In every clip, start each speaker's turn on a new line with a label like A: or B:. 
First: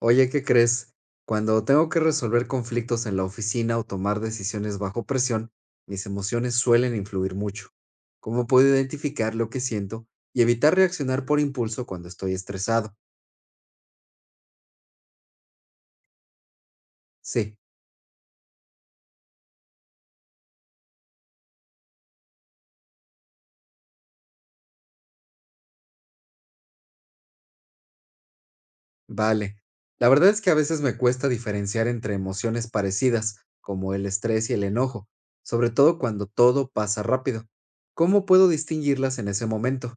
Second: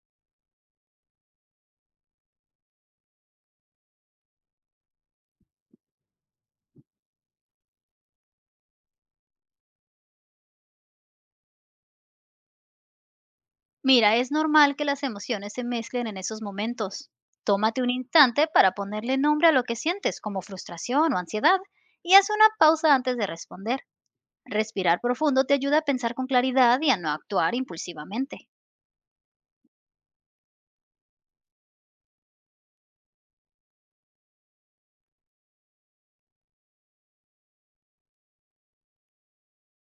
A: Oye, ¿qué crees? Cuando tengo que resolver conflictos en la oficina o tomar decisiones bajo presión, mis emociones suelen influir mucho. ¿Cómo puedo identificar lo que siento y evitar reaccionar por impulso cuando estoy estresado?
B: Mira, es normal que las emociones se mezclen en esos momentos.
A: Sí,
B: Tómate un instante para ponerle nombre a lo que sientes, como frustración o ansiedad, y haz una pausa antes de responder. Respirar profundo te ayuda a pensar con claridad y a no actuar impulsivamente.
A: vale. La verdad es que a veces me cuesta diferenciar entre emociones parecidas, como el estrés y el enojo, sobre todo cuando todo pasa rápido. ¿Cómo puedo distinguirlas en ese momento?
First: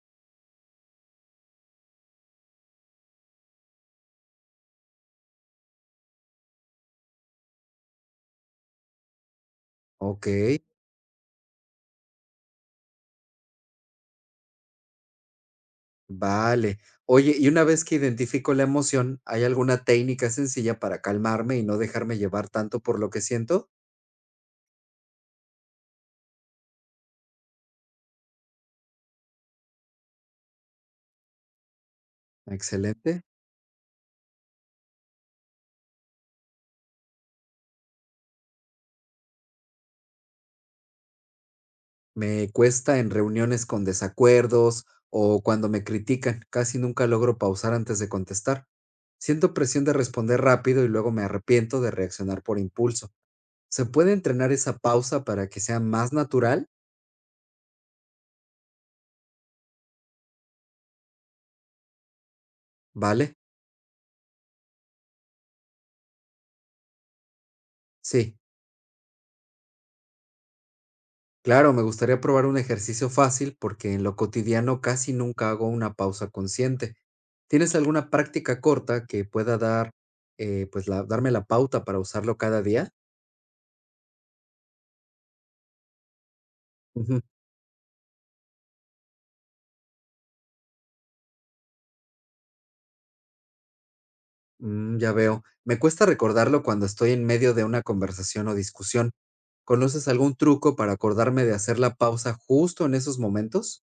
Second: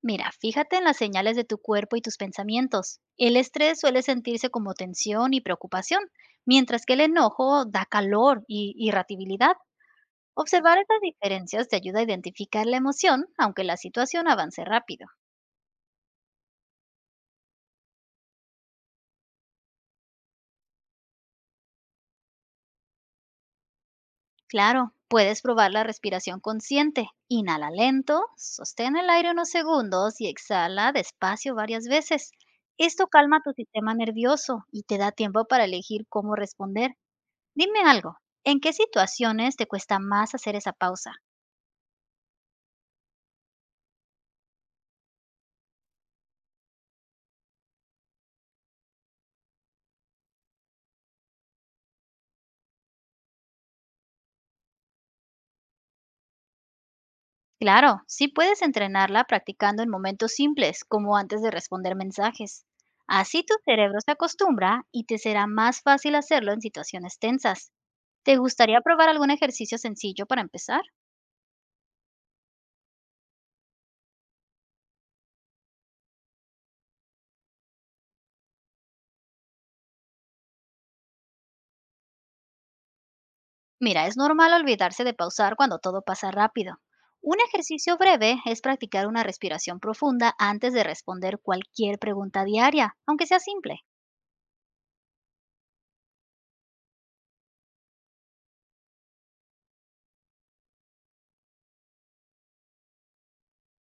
B: Mira, fíjate en las señales de tu cuerpo y tus pensamientos. El estrés suele sentirse como tensión y preocupación, mientras que el enojo da calor y irritabilidad.
A: Ok.
B: Observar estas diferencias te ayuda a identificar la emoción, aunque la situación avance rápido.
A: Vale. Oye, y una vez que identifico la emoción, ¿hay alguna técnica sencilla para calmarme y no dejarme llevar tanto por lo que siento?
B: Claro, puedes probar la respiración consciente. Inhala lento, sostén el aire unos segundos y exhala despacio varias veces. Esto
A: Excelente.
B: calma tu sistema nervioso y te da tiempo para elegir cómo responder. Dime algo, ¿en qué situaciones te cuesta más hacer esa pausa?
A: Me cuesta en reuniones con desacuerdos o cuando me critican. Casi nunca logro pausar antes de contestar. Siento presión de responder rápido y luego me arrepiento de reaccionar por impulso. ¿Se puede entrenar esa pausa para que sea más natural?
B: Claro, sí puedes entrenarla practicando en momentos simples, como antes de responder mensajes.
A: Vale.
B: Así tu cerebro se acostumbra y te será más fácil hacerlo en situaciones tensas.
A: Sí.
B: ¿Te gustaría probar algún ejercicio sencillo para empezar?
A: Claro, me gustaría probar un ejercicio fácil porque en lo cotidiano casi nunca hago una pausa consciente. ¿Tienes alguna práctica corta que pueda dar, darme la pauta para usarlo cada día?
B: Mira, es normal olvidarse de pausar cuando todo pasa rápido.
A: Ujú,
B: Un ejercicio breve es practicar una respiración profunda antes de responder cualquier pregunta diaria, aunque sea simple.
A: ya veo. Me cuesta recordarlo cuando estoy en medio de una conversación o discusión. ¿Conoces algún truco para acordarme de hacer la pausa justo en esos momentos?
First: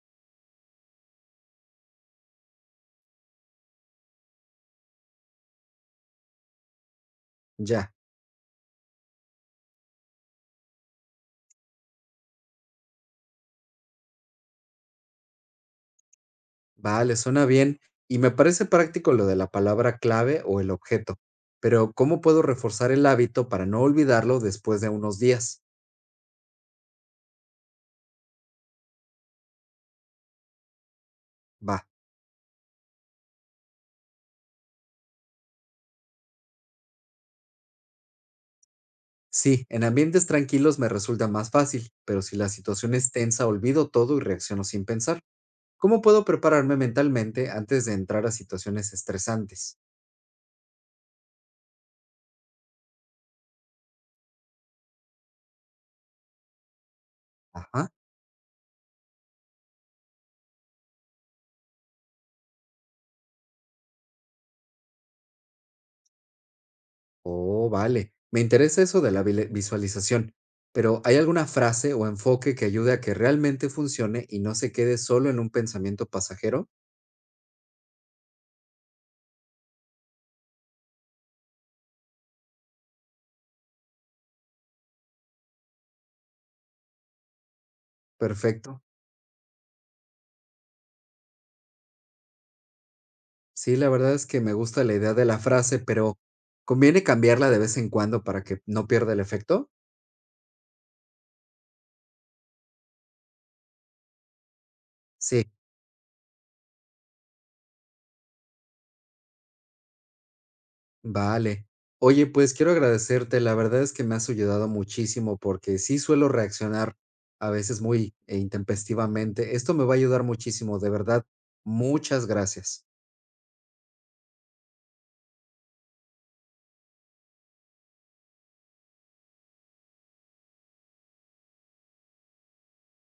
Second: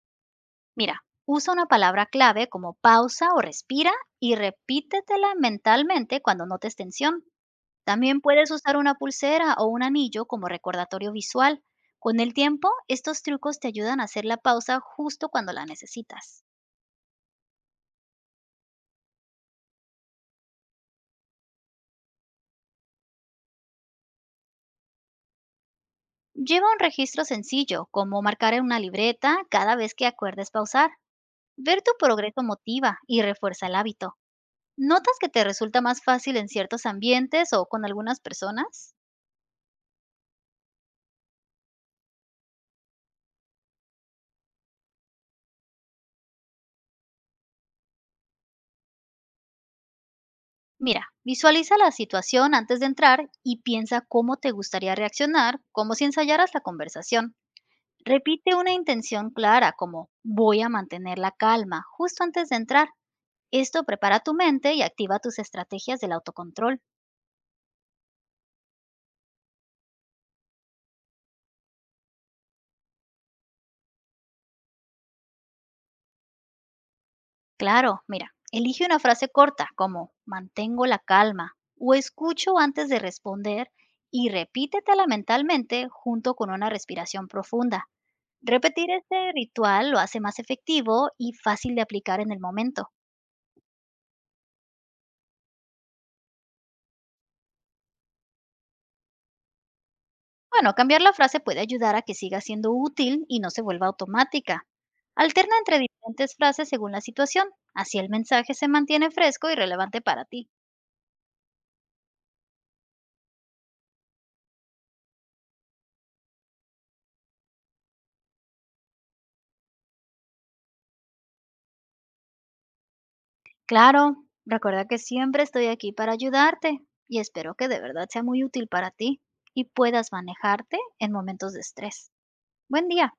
B: Mira, usa una palabra clave como pausa o respira y repítetela mentalmente cuando notes tensión.
A: Ya.
B: También puedes usar una pulsera o un anillo como recordatorio visual. Con el tiempo, estos trucos te ayudan a hacer la pausa justo cuando la necesitas.
A: Vale, suena bien y me parece práctico lo de la palabra clave o el objeto, pero ¿cómo puedo reforzar el hábito para no olvidarlo después de unos días?
B: Lleva un registro sencillo, como marcar en una libreta cada vez que acuerdes pausar.
A: Va,
B: Ver tu progreso motiva y refuerza el hábito. ¿Notas que te resulta más fácil en ciertos ambientes o con algunas personas?
A: sí, en ambientes tranquilos me resulta más fácil, pero si la situación es tensa, olvido todo y reacciono sin pensar. ¿Cómo puedo prepararme mentalmente antes de entrar a situaciones estresantes?
B: Mira, visualiza la situación antes de entrar y piensa cómo te gustaría reaccionar, como si ensayaras la conversación.
A: Ajá.
B: Repite una intención clara como voy a mantener la calma justo antes de entrar. Esto prepara tu mente y activa tus estrategias del autocontrol.
A: Oh, vale. Me interesa eso de la visualización, pero ¿hay alguna frase o enfoque que ayude a que realmente funcione y no se quede solo en un pensamiento pasajero?
B: Claro, mira, elige una frase corta como mantengo la calma o escucho antes de responder y repítetela mentalmente junto con una respiración profunda.
A: Perfecto.
B: Repetir este ritual lo hace más efectivo y fácil de aplicar en el momento.
A: Sí, la verdad es que me gusta la idea de la frase, pero ¿conviene cambiarla de vez en cuando para que no pierda el efecto?
B: Bueno, cambiar la frase puede ayudar a que siga siendo útil y no se vuelva automática.
A: Sí,
B: Alterna entre diferentes frases según la situación, así el mensaje se mantiene fresco y relevante para ti.
A: vale. Oye, pues quiero agradecerte, la verdad es que me has ayudado muchísimo porque sí suelo reaccionar a veces muy intempestivamente. Esto me va a ayudar muchísimo, de verdad. Muchas gracias.
B: Claro, recuerda que siempre estoy aquí para ayudarte y espero que de verdad sea muy útil para ti y puedas manejarte en momentos de estrés. Buen día.